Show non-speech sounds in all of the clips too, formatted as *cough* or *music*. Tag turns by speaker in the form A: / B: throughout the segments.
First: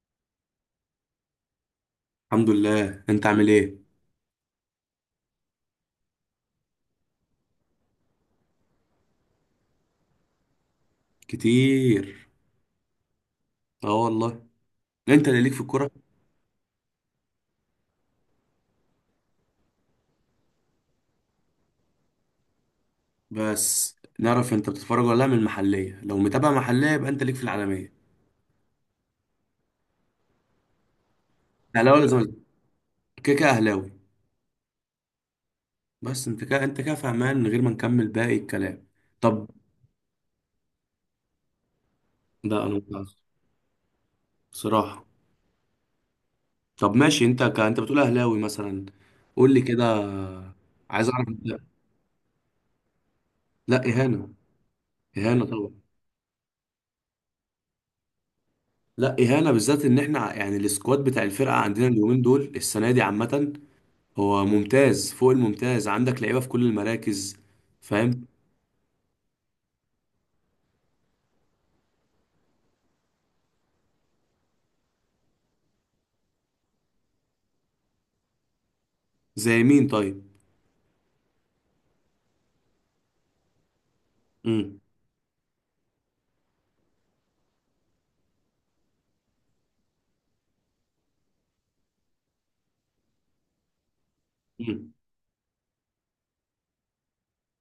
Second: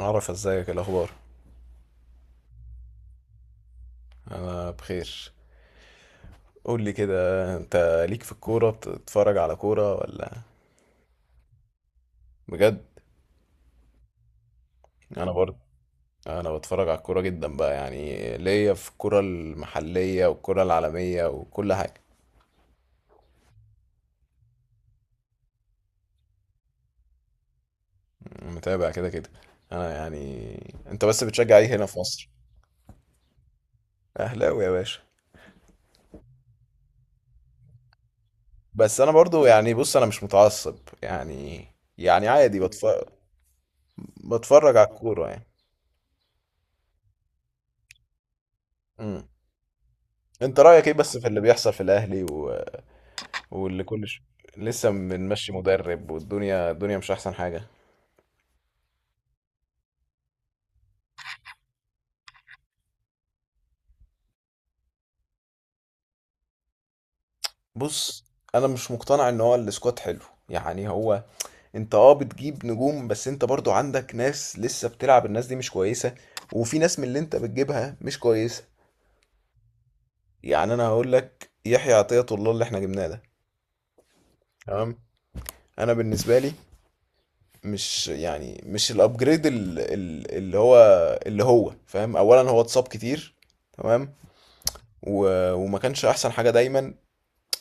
A: عرف ازيك، إيه الاخبار؟
B: الحمد لله. انت عامل ايه؟
A: آه بخير. قول لي كده، انت ليك في الكوره؟ بتتفرج على كوره ولا؟
B: كتير.
A: بجد؟
B: اه والله. انت
A: انا
B: اللي ليك
A: برضه
B: في الكوره.
A: انا بتفرج على الكوره جدا بقى، يعني ليا في الكوره المحليه والكوره العالميه وكل حاجه.
B: بس نعرف انت بتتفرج ولا لا؟ من المحليه لو متابع محليه يبقى انت ليك في العالميه.
A: متابع كده كده. انا يعني انت بس بتشجع ايه هنا في
B: اهلاوي ولا
A: مصر؟
B: زمالك؟ كده كده اهلاوي.
A: اهلاوي يا باشا.
B: بس انت كده فهمان من غير ما نكمل باقي الكلام.
A: بس انا برضو،
B: طب.
A: يعني بص، انا مش متعصب يعني. يعني
B: ده
A: عادي
B: انا
A: بتفرج،
B: متعصب
A: بتفرج على
B: بصراحه.
A: الكوره يعني.
B: طب ماشي، انت بتقول اهلاوي مثلا.
A: امم.
B: قول لي كده.
A: انت رايك ايه
B: عايز
A: بس
B: اعرف
A: في اللي
B: انت.
A: بيحصل في الاهلي؟
B: لا
A: واللي كل ش...
B: اهانه.
A: لسه
B: اهانه
A: بنمشي
B: طبعا.
A: مدرب، والدنيا الدنيا مش احسن حاجه.
B: لا اهانه، بالذات ان احنا يعني السكواد بتاع الفرقه عندنا اليومين دول السنه دي عامه. هو ممتاز فوق الممتاز، عندك لعيبه في كل المراكز.
A: بص،
B: فاهم.
A: انا مش مقتنع ان هو السكواد حلو. يعني هو انت اه بتجيب نجوم، بس انت برضو عندك ناس لسه بتلعب، الناس دي مش كويسه، وفي ناس من اللي انت بتجيبها مش كويسه.
B: زي مين طيب؟
A: يعني انا هقول لك يحيى عطية الله اللي احنا جبناه ده.
B: امم.
A: تمام. انا بالنسبه لي مش يعني مش الابجريد اللي هو، اللي هو فاهم. اولا هو اتصاب كتير، تمام،
B: امم.
A: و... وما كانش احسن حاجه دايما.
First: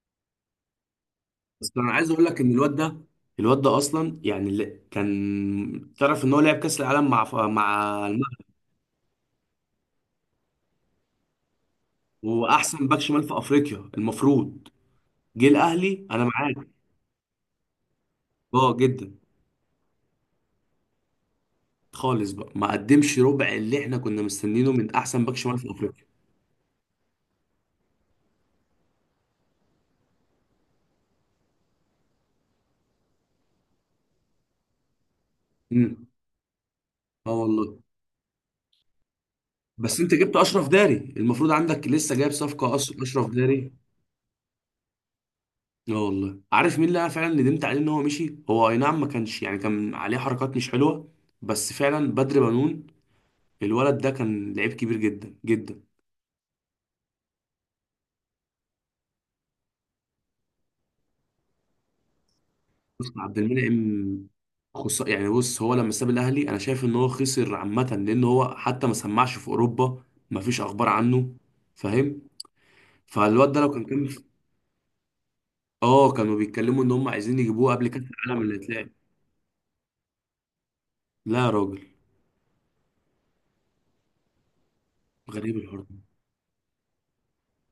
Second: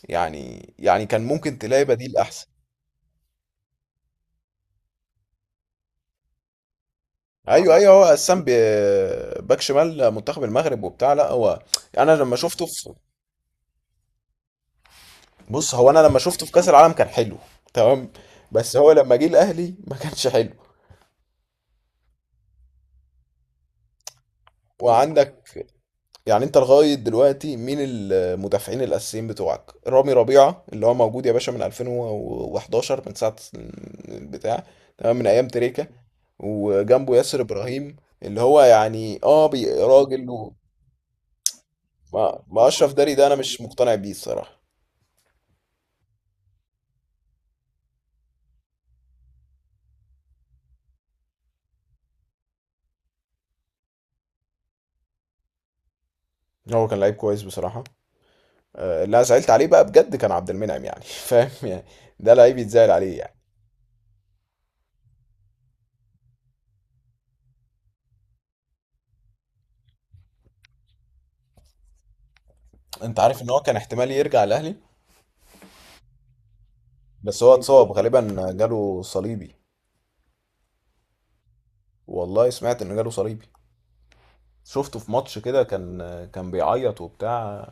A: يعني كان ممكن
B: بس
A: تلاقي
B: انا عايز
A: بديل
B: اقول لك
A: احسن.
B: ان الواد ده، الواد ده اصلا يعني اللي كان، تعرف ان هو لعب كاس العالم
A: ايوه ايوه،
B: مع
A: هو قسام
B: المغرب.
A: باك شمال منتخب المغرب وبتاع، لا هو انا لما
B: وهو
A: شفته في،
B: احسن باك شمال في افريقيا المفروض. جه
A: بص هو انا
B: الاهلي
A: لما
B: انا
A: شفته في
B: معاك.
A: كاس العالم كان حلو، تمام، بس
B: اه
A: هو
B: جدا.
A: لما جه الاهلي ما كانش حلو.
B: خالص بقى، ما قدمش ربع اللي احنا كنا مستنينه من احسن
A: وعندك،
B: باك شمال في افريقيا.
A: يعني انت لغايه دلوقتي مين المدافعين الاساسيين بتوعك؟ رامي ربيعه اللي هو موجود يا باشا من 2011، من ساعه البتاع، تمام، من ايام تريكه.
B: امم.
A: وجنبه
B: اه
A: ياسر
B: والله.
A: ابراهيم اللي هو يعني اه
B: بس انت جبت
A: راجل.
B: اشرف داري، المفروض عندك لسه جايب
A: ما
B: صفقه
A: اشرف داري ده
B: اشرف
A: انا مش
B: داري.
A: مقتنع بيه الصراحه.
B: لا والله، عارف مين اللي انا فعلا ندمت عليه ان هو مشي؟ هو اي نعم ما كانش، يعني كان عليه حركات مش حلوه، بس فعلا بدر بنون. الولد ده كان لعيب كبير جدا جدا.
A: هو كان لعيب كويس بصراحه. آه، اللي انا زعلت عليه بقى بجد كان عبد المنعم، يعني *laughs* فاهم يعني، ده لعيب يتزعل
B: بص،
A: عليه يعني.
B: عبد المنعم، يعني بص، هو لما ساب الاهلي انا شايف ان هو خسر عامه، لان هو حتى ما سمعش في اوروبا. ما فيش اخبار عنه. فاهم.
A: انت عارف ان
B: فالواد
A: هو
B: ده لو
A: كان
B: كان،
A: احتمال يرجع الاهلي؟
B: اه، كانوا بيتكلموا ان هم عايزين
A: بس هو
B: يجيبوه قبل
A: اتصاب،
B: كاس العالم
A: غالبا
B: اللي هيتلعب.
A: جاله صليبي.
B: لا يا راجل.
A: والله سمعت ان جاله صليبي، شفته في ماتش
B: غريب
A: كده
B: الحوار
A: كان،
B: ده.
A: كان بيعيط وبتاع.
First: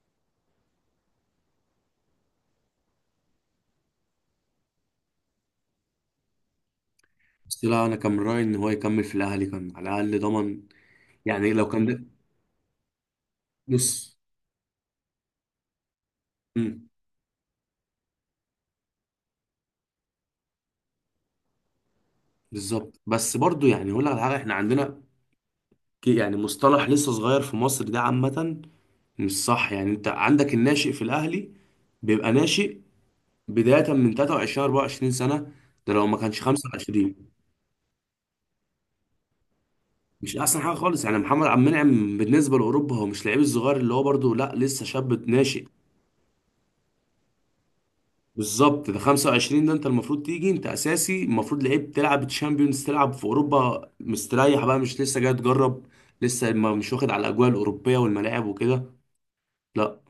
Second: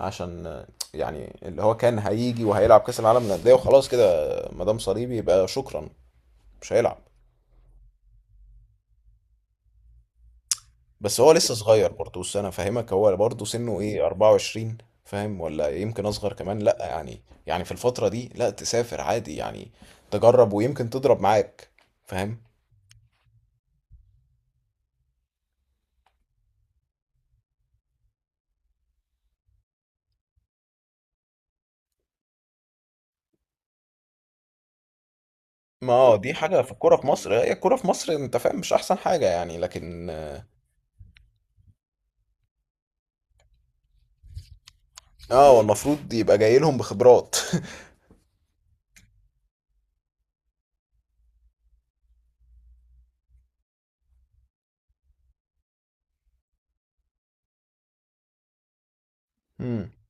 A: عشان يعني اللي هو كان هيجي وهيلعب كاس العالم للانديه وخلاص كده، ما دام صليبي يبقى شكرا، مش هيلعب.
B: بس لا، انا كان من رايي ان هو يكمل في الاهلي، كان على الاقل ضمن.
A: بس هو
B: يعني
A: لسه
B: لو كان،
A: صغير برضه، بس انا فاهمك، هو برضه سنه ايه،
B: بص.
A: 24؟ فاهم؟ ولا يمكن اصغر كمان، لا
B: امم.
A: يعني. يعني في الفترة دي لا تسافر عادي يعني، تجرب، ويمكن تضرب معاك. فاهم.
B: بالظبط. بس برضو، يعني اقول لك على حاجه، احنا عندنا يعني مصطلح لسه صغير في مصر ده عامه. مش صح. يعني انت عندك الناشئ في الاهلي بيبقى ناشئ بدايه من 23 24 سنه.
A: ما
B: ده لو
A: آه،
B: ما
A: دي
B: كانش
A: حاجة في الكورة في
B: 25.
A: مصر، هي الكورة في مصر انت فاهم مش احسن حاجة يعني، لكن
B: مش احسن حاجه خالص. يعني محمد عبد المنعم بالنسبه لاوروبا هو مش لعيب الصغير اللي هو برضو، لا، لسه شاب
A: اه هو
B: ناشئ.
A: المفروض يبقى جاي لهم بخبرات. *laughs*
B: بالظبط. ده 25، ده انت المفروض تيجي انت اساسي، المفروض لعيب تلعب تشامبيونز، تلعب في اوروبا مستريح بقى، مش لسه جاي تجرب. لسه ما مش واخد على الاجواء الاوروبيه والملاعب وكده.
A: امم.
B: لا.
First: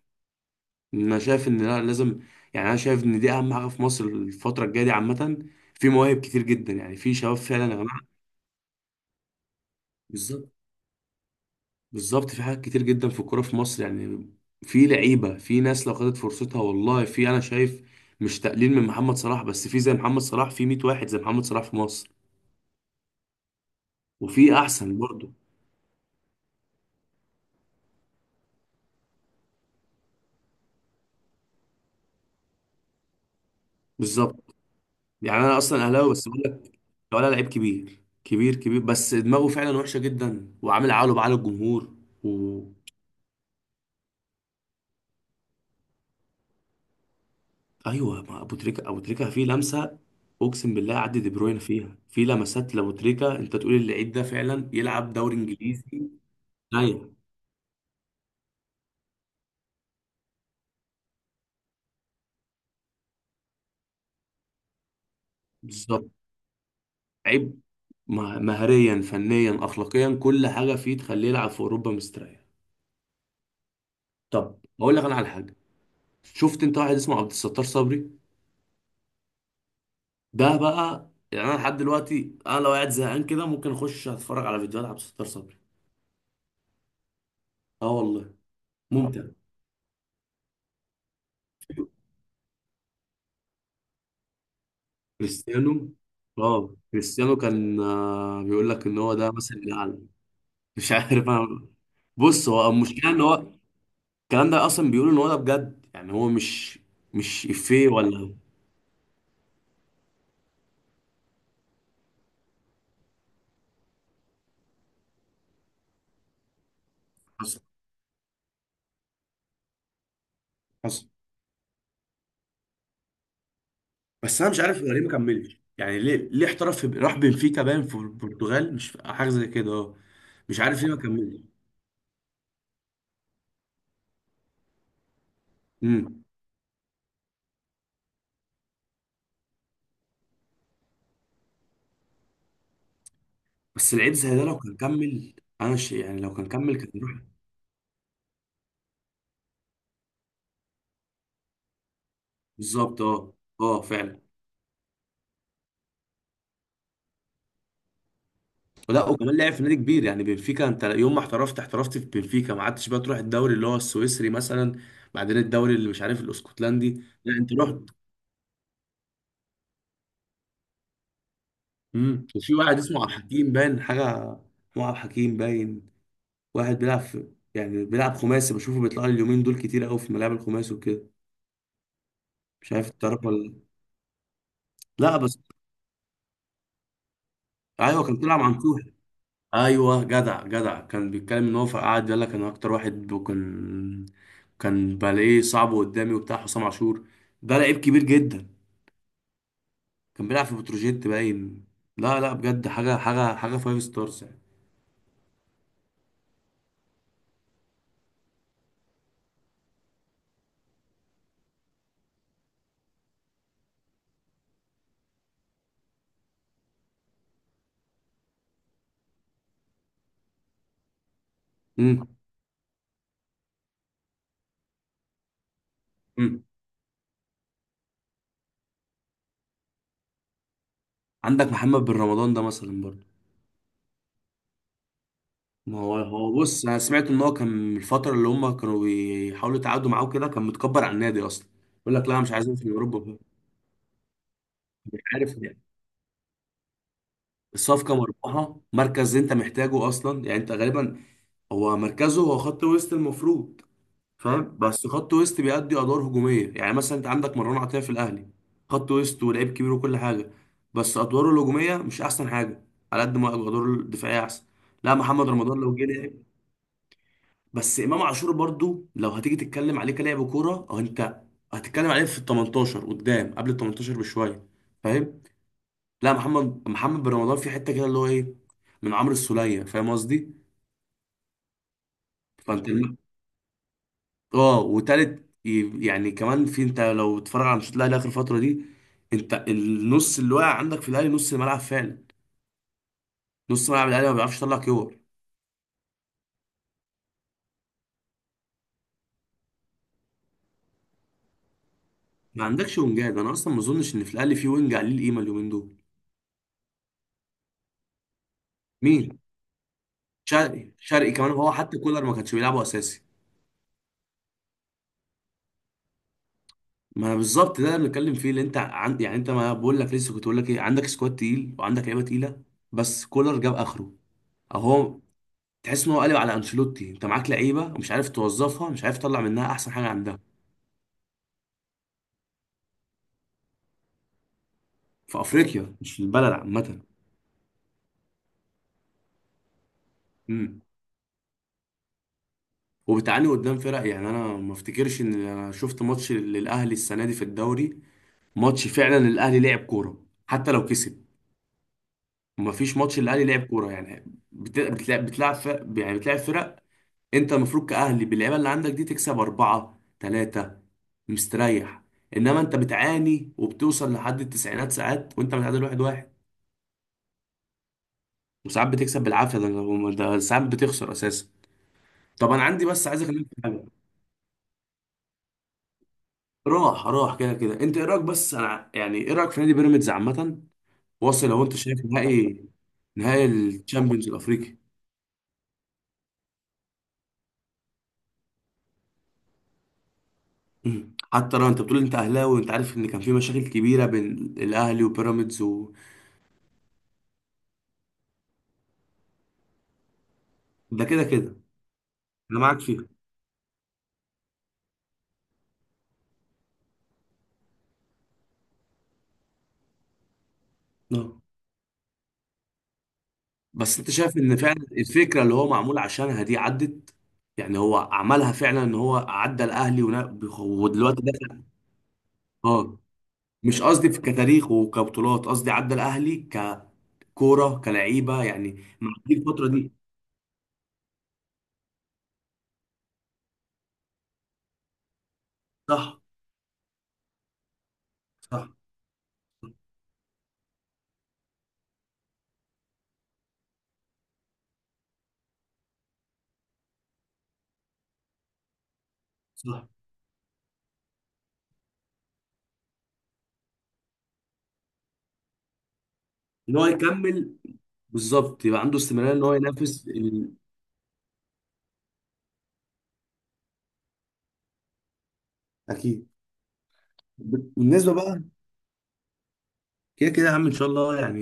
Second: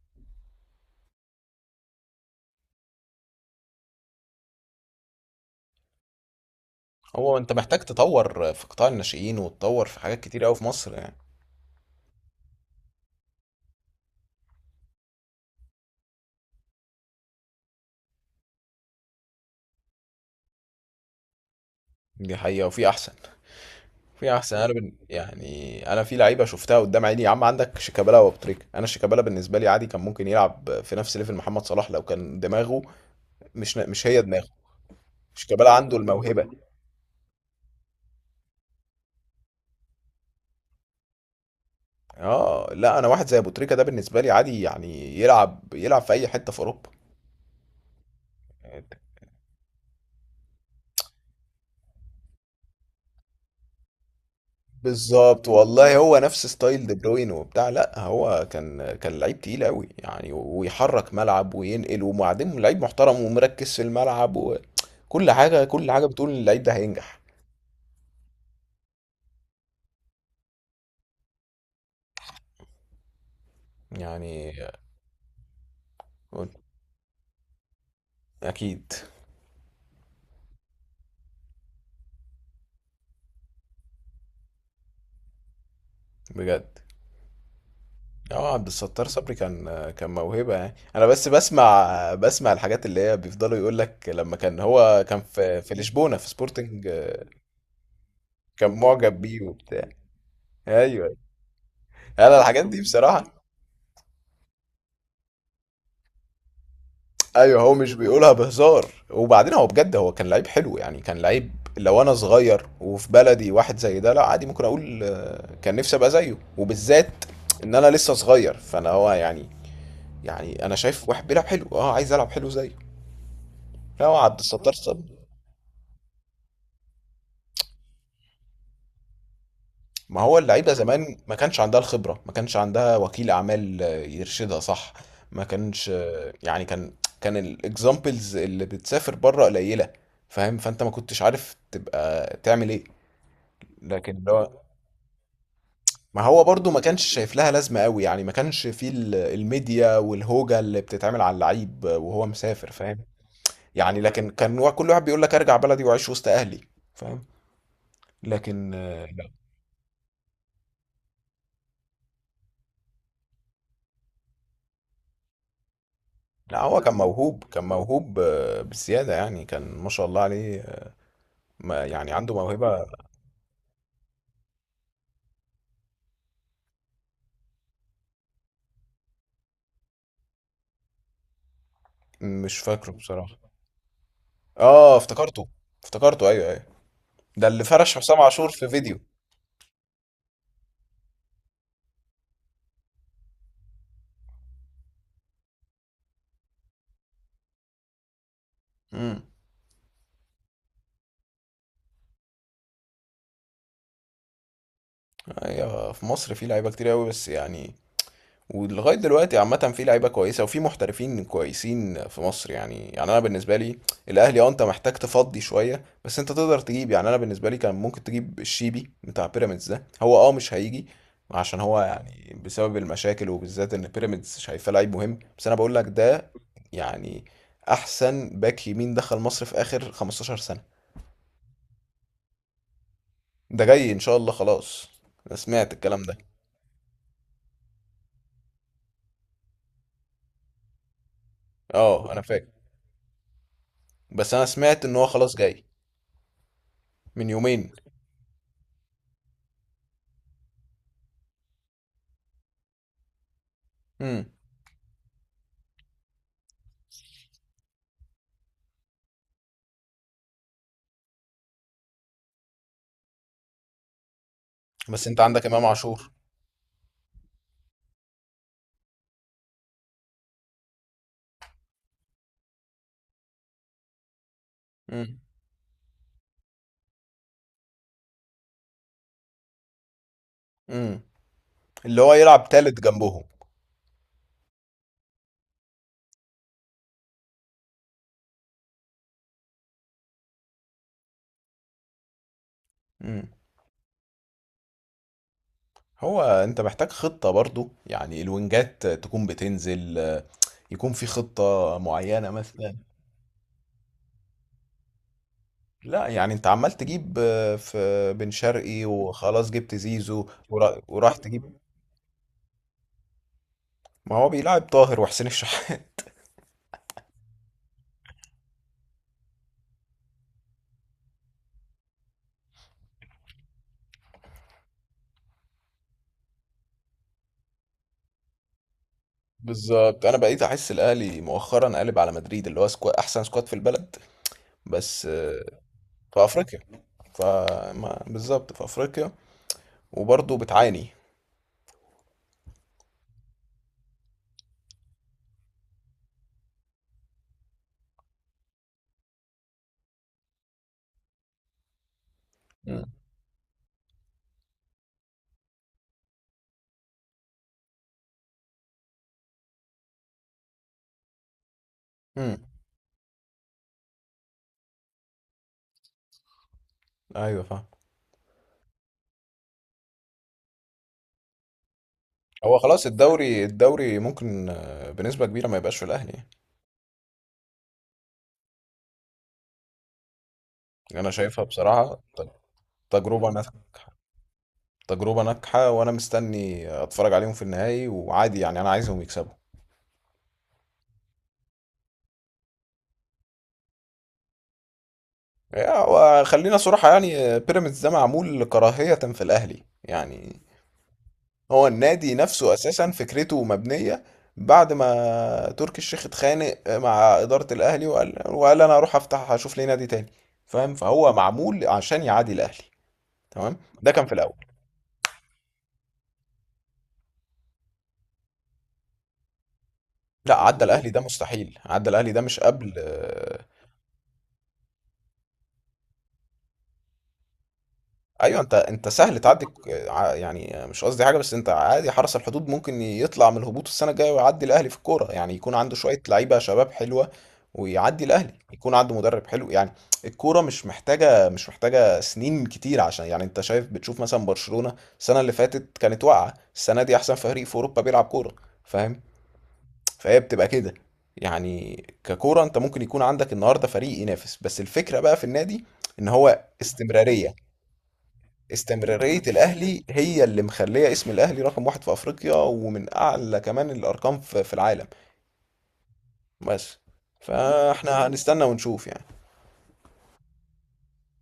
B: انا شايف ان لا، لازم. يعني انا شايف ان دي اهم حاجه في مصر الفتره الجايه دي عامه. في مواهب كتير جدا، يعني في شباب
A: هو انت
B: فعلا يا
A: محتاج
B: جماعه.
A: تطور في قطاع الناشئين، وتطور في حاجات كتير
B: بالظبط.
A: قوي في مصر يعني.
B: بالظبط، في حاجات كتير جدا في الكوره في مصر يعني. في لعيبه، في ناس لو خدت فرصتها والله، في، انا شايف، مش تقليل من محمد صلاح، بس في زي محمد صلاح، في 100 واحد زي محمد صلاح في مصر.
A: دي حقيقة، وفي احسن، في
B: وفي
A: احسن.
B: احسن برضه.
A: يعني انا في لعيبه شفتها قدام عيني يا عم. عندك شيكابالا وابتريكا. انا شيكابالا بالنسبه لي عادي كان ممكن يلعب في نفس ليفل محمد صلاح لو كان دماغه، مش هي دماغه.
B: بالظبط. يعني انا
A: شيكابالا
B: اصلا
A: عنده
B: اهلاوي بس بقول
A: الموهبه.
B: لك، لو انا لعيب كبير كبير كبير بس دماغه فعلا وحشه جدا وعامل عقله بعقل الجمهور. و
A: اه لا، انا واحد زي ابو تريكه ده بالنسبه لي عادي يعني يلعب، يلعب في اي حته في اوروبا.
B: ايوه، ما ابو تريكا فيه لمسه. اقسم بالله، عدي دي بروين فيها، في لمسات لابو تريكا انت تقول اللعيب ده فعلا يلعب دوري
A: بالظبط، والله
B: انجليزي.
A: هو نفس ستايل دي
B: ايوه.
A: بروين وبتاع، لا هو كان، كان لعيب تقيل قوي يعني، ويحرك ملعب وينقل، وبعدين لعيب محترم ومركز في الملعب، وكل حاجه، كل حاجه
B: بالظبط.
A: بتقول إن اللعيب ده هينجح
B: لعيب مهريا فنيا اخلاقيا، كل حاجه فيه تخليه يلعب في اوروبا مستريح.
A: يعني.
B: طب اقول لك انا على حاجه. شفت انت واحد اسمه عبد الستار صبري؟
A: اكيد.
B: ده بقى، يعني انا لحد دلوقتي انا لو قاعد زهقان كده ممكن اخش اتفرج على فيديوهات عبد الستار صبري.
A: بجد.
B: اه والله.
A: اه عبد الستار
B: ممتع.
A: صبري كان، كان موهبه يعني. انا بس بسمع، بسمع الحاجات اللي هي بيفضلوا يقول لك لما كان هو كان في في
B: كريستيانو.
A: لشبونه، في
B: اه
A: سبورتنج، آه،
B: كريستيانو كان، بيقول
A: كان
B: لك ان هو
A: معجب
B: ده
A: بيه
B: مثل
A: وبتاع.
B: الاعلى. *laughs* مش عارف
A: ايوه.
B: انا.
A: انا
B: بص،
A: الحاجات
B: هو
A: دي
B: المشكله ان
A: بصراحه،
B: هو، الكلام ده اصلا بيقول ان هو ده بجد، يعني هو مش، مش
A: ايوه. هو
B: افيه
A: مش بيقولها
B: ولا.
A: بهزار. وبعدين هو بجد هو كان لعيب حلو يعني، كان لعيب لو انا صغير وفي بلدي واحد زي ده، لا عادي ممكن اقول آه، كان نفسي ابقى زيه، وبالذات
B: حصل.
A: ان انا لسه صغير، فانا هو يعني، يعني أنا
B: حصل.
A: شايف واحد بيلعب حلو، آه عايز ألعب حلو زيه. لا هو عبد
B: بس انا مش
A: الستار
B: عارف هو
A: صب.
B: ليه ما كملش، يعني ليه احترف في، راح بنفيكا باين في البرتغال، مش حاجه زي كده، اه.
A: ما هو
B: مش
A: اللعيبة
B: عارف ليه ما
A: زمان ما
B: كملش.
A: كانش عندها الخبرة، ما كانش عندها وكيل أعمال آه، يرشدها صح. ما كانش
B: امم.
A: آه، يعني كان، كان الاكزامبلز اللي بتسافر بره قليلة. فاهم؟ فأنت ما كنتش عارف تبقى تعمل إيه.
B: بس العيب
A: لكن اللي
B: زي ده
A: هو،
B: لو كان كمل، انا شيء يعني
A: ما
B: لو
A: هو
B: كان
A: برضو
B: كمل
A: ما
B: كان
A: كانش
B: يروح.
A: شايف لها لازمة قوي يعني، ما كانش فيه الميديا والهوجة اللي بتتعمل على اللعيب وهو مسافر. فاهم؟
B: بالظبط. اه. اه
A: يعني
B: فعلا.
A: لكن كان كل واحد بيقول لك ارجع بلدي واعيش وسط اهلي. فاهم؟ لكن آه،
B: ولا
A: لا.
B: وكمان لعب في نادي كبير، يعني بنفيكا. انت يوم ما احترفت، في بنفيكا، ما عدتش بقى تروح الدوري اللي هو السويسري مثلا. بعدين الدوري اللي مش عارف
A: لا هو كان
B: الاسكتلندي، لا
A: موهوب،
B: انت
A: كان
B: رحت.
A: موهوب آه، بزيادة يعني، كان ما شاء الله عليه آه، ما يعني
B: امم.
A: عنده
B: وفي واحد
A: موهبة.
B: اسمه عبد الحكيم باين حاجه، اسمه عبد الحكيم باين. واحد بيلعب في، يعني بيلعب خماسي. بشوفه بيطلع لي اليومين دول كتير قوي في ملاعب الخماسي وكده.
A: مش
B: مش عارف
A: فاكره
B: تعرف
A: بصراحة.
B: ولا
A: اه
B: لا؟ بس
A: افتكرته، افتكرته، ايوه ايوه، ده اللي فرش
B: ايوه، كان
A: حسام
B: طلع
A: عاشور
B: مع،
A: في فيديو.
B: ايوه جدع جدع. كان بيتكلم ان هو، فقعد يقول لك انا اكتر واحد، وكان بلاقيه صعب قدامي وبتاع حسام عاشور. ده لعيب كبير جدا.
A: امم.
B: كان بيلعب في بتروجيت باين. لا لا، بجد حاجه حاجه حاجه، فايف ستارز يعني.
A: ايوه، في مصر في لعيبة كتير قوي بس يعني. ولغايه دلوقتي عامه في لعيبه كويسه وفي محترفين كويسين في مصر يعني. يعني انا بالنسبه لي الاهلي اه انت محتاج تفضي شويه، بس انت تقدر تجيب. يعني انا بالنسبه لي كان ممكن تجيب الشيبي بتاع بيراميدز ده. هو اه مش هيجي عشان هو
B: امم.
A: يعني بسبب المشاكل، وبالذات ان بيراميدز شايفاه لعيب مهم، بس انا بقول لك ده
B: امم.
A: يعني احسن باك يمين دخل مصر في اخر 15 سنه.
B: عندك محمد بن رمضان ده مثلا برضه.
A: ده جاي ان شاء الله خلاص، انا سمعت
B: ما هو
A: الكلام ده.
B: بص، انا سمعت ان هو كان من الفتره اللي هم كانوا بيحاولوا يتعاقدوا معاه كده، كان متكبر على النادي اصلا. يقول لك
A: اه
B: لا
A: انا
B: أنا مش
A: فاكر.
B: عايزين في اوروبا.
A: بس انا سمعت ان
B: مش
A: هو
B: عارف
A: خلاص
B: يعني.
A: جاي من يومين.
B: الصفقه مربحه، مركز انت محتاجه اصلا. يعني انت غالبا، هو مركزه هو خط وسط المفروض. فاهم؟ بس خط وسط بيأدي ادوار هجوميه. يعني مثلا انت عندك مروان عطيه في الاهلي، خط وسط ولعيب كبير وكل حاجه، بس ادواره الهجوميه مش احسن حاجه، على قد ما ادواره الدفاعيه احسن. لا
A: بس انت
B: محمد
A: عندك
B: رمضان
A: امام
B: لو جه
A: عاشور.
B: لعب. بس امام عاشور برضو، لو هتيجي تتكلم عليه كلاعب كوره، او انت هتتكلم عليه في ال 18 قدام، قبل ال 18 بشويه.
A: امم.
B: فاهم؟ لا، محمد بن رمضان في حته كده، اللي هو ايه، من عمرو السوليه، فاهم قصدي.
A: امم. اللي هو يلعب
B: فانت،
A: تالت جنبهم.
B: اه، وتالت يعني كمان، في انت لو تتفرج على ماتشات الاهلي اخر فتره دي، انت النص اللي واقع عندك في الاهلي، نص الملعب فعلا،
A: امم.
B: نص ملعب الاهلي ما بيعرفش يطلع كور.
A: هو انت محتاج خطة برضو، يعني الوينجات تكون بتنزل آه، يكون في خطة معينة
B: ما
A: مثلا.
B: عندكش وينجات، انا اصلا ما اظنش ان في الاهلي في وينج عليه القيمه اليومين دول.
A: لا يعني انت عمال تجيب آه، في بن شرقي
B: مين؟
A: وخلاص، جبت زيزو
B: شرقي، شرقي
A: وراح
B: كمان
A: تجيب.
B: هو حتى كولر ما كانش بيلعبه اساسي.
A: ما هو بيلعب طاهر وحسين الشحات.
B: ما انا بالظبط، ده اللي بنتكلم فيه، اللي انت عند يعني انت، ما بقول لك لسه كنت بقول لك ايه، عندك سكواد تقيل وعندك لعيبه تقيله. بس كولر جاب اخره. اهو. تحس ان هو قلب على انشيلوتي، انت معاك لعيبه ومش عارف توظفها، مش عارف تطلع
A: *laughs*
B: منها احسن حاجه
A: بالظبط، انا
B: عندها.
A: بقيت احس الاهلي مؤخرا قالب على مدريد، اللي هو سكواد احسن سكواد في البلد، بس
B: في
A: آه،
B: افريقيا مش في
A: في
B: البلد
A: افريقيا.
B: عامه.
A: فما بالظبط في افريقيا، وبرضه
B: امم.
A: بتعاني.
B: وبتعاني قدام فرق. يعني انا ما افتكرش ان انا شفت ماتش للاهلي السنه دي في الدوري، ماتش فعلا الاهلي لعب كوره حتى لو كسب. ما فيش
A: مم.
B: ماتش الاهلي لعب كوره يعني. بتلعب، فرق يعني، بتلعب فرق. انت المفروض كاهلي باللعيبه اللي عندك دي تكسب 4-3 مستريح.
A: مم.
B: انما انت بتعاني، وبتوصل لحد التسعينات ساعات وانت متعادل 1-1،
A: ايوه فاهم.
B: وساعات بتكسب بالعافيه ده. ده ساعات بتخسر اساسا. طب انا
A: هو بس
B: عندي،
A: خلاص
B: بس عايز اكلمك.
A: الدوري، الدوري ممكن آه، بنسبة كبيرة ما يبقاش في الأهلي.
B: راح راح كده كده. انت ايه رايك، بس انا يعني، ايه رايك في نادي بيراميدز عامه؟
A: يعني، أنا
B: واصل، لو
A: شايفها
B: انت شايف،
A: بصراحة
B: نهائي، نهائي
A: تجربة ناجحة،
B: الشامبيونز الافريقي.
A: تجربة ناجحة، وأنا مستني أتفرج عليهم في النهائي، وعادي يعني أنا عايزهم يكسبوا.
B: مم. حتى لو انت بتقول انت اهلاوي، وانت عارف ان كان في مشاكل كبيره بين الاهلي وبيراميدز
A: يعني،
B: و...
A: آه، وخلينا صراحة يعني آه، بيراميدز ده معمول كراهية في الأهلي يعني.
B: ده كده كده.
A: هو النادي
B: انا
A: نفسه
B: معاك فيها.
A: اساسا فكرته مبنيه بعد ما تركي الشيخ اتخانق مع اداره الاهلي، وقال انا هروح افتح هشوف لي نادي تاني. فاهم؟ فهو
B: اه.
A: معمول عشان يعادي الاهلي، تمام.
B: بس انت
A: ده كان في
B: شايف
A: الاول.
B: ان فعلا الفكره اللي هو معمول عشانها دي عدت؟ يعني هو عملها فعلا ان هو عدى الاهلي،
A: لا، عدى الاهلي ده
B: ودلوقتي دخل؟
A: مستحيل، عدى الاهلي ده مش قبل
B: اه.
A: آه.
B: مش قصدي في كتاريخ وكبطولات، قصدي عدى الاهلي ككوره كلعيبه
A: ايوه، انت
B: يعني،
A: انت
B: معدي
A: سهل تعدي
B: الفتره دي.
A: يعني مش قصدي حاجه، بس انت عادي حرس الحدود ممكن يطلع من الهبوط السنه الجايه ويعدي الاهلي في الكوره يعني، يكون عنده
B: صح.
A: شويه لعيبه شباب حلوه، ويعدي الاهلي،
B: صح.
A: يكون عنده مدرب حلو يعني. الكوره مش محتاجه سنين كتير، عشان يعني انت شايف، بتشوف مثلا برشلونه السنه اللي فاتت كانت واقعه، السنه دي احسن فريق في اوروبا بيلعب كوره. فاهم؟
B: صح.
A: فهي بتبقى كده يعني. ككوره انت ممكن يكون عندك النهارده فريق ينافس، بس الفكره بقى في النادي ان هو
B: ان هو يكمل.
A: استمراريه.
B: بالظبط، يبقى عنده استمراريه
A: استمرارية
B: ان هو
A: الأهلي
B: ينافس
A: هي
B: ال...
A: اللي مخلية اسم الأهلي رقم واحد في أفريقيا، ومن أعلى كمان الأرقام في العالم.
B: اكيد.
A: بس،
B: بالنسبه
A: فاحنا
B: بقى،
A: هنستنى ونشوف يعني.
B: كده كده يا عم ان شاء الله يعني.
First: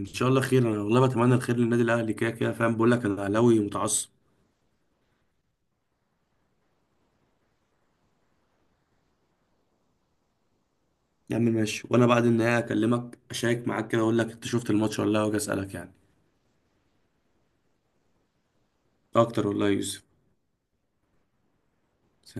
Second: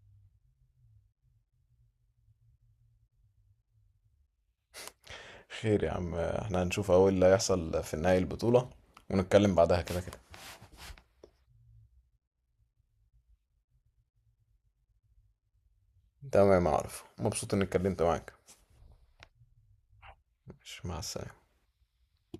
B: ان شاء الله خير. انا والله بتمنى الخير للنادي الاهلي كده كده، فاهم، بقول لك انا اهلاوي متعصب.
A: خير يا عم، احنا هنشوف أول اللي هيحصل في نهاية البطولة ونتكلم بعدها كده كده.
B: يا عم ماشي، وانا بعد النهايه اكلمك اشارك معاك كده، اقول لك انت شفت الماتش ولا لا؟ واجي اسالك يعني.
A: تمام يا عارف، مبسوط إني اتكلمت معاك.
B: اكتر والله يا يوسف.
A: ماشي، مع السلامة.
B: سلام.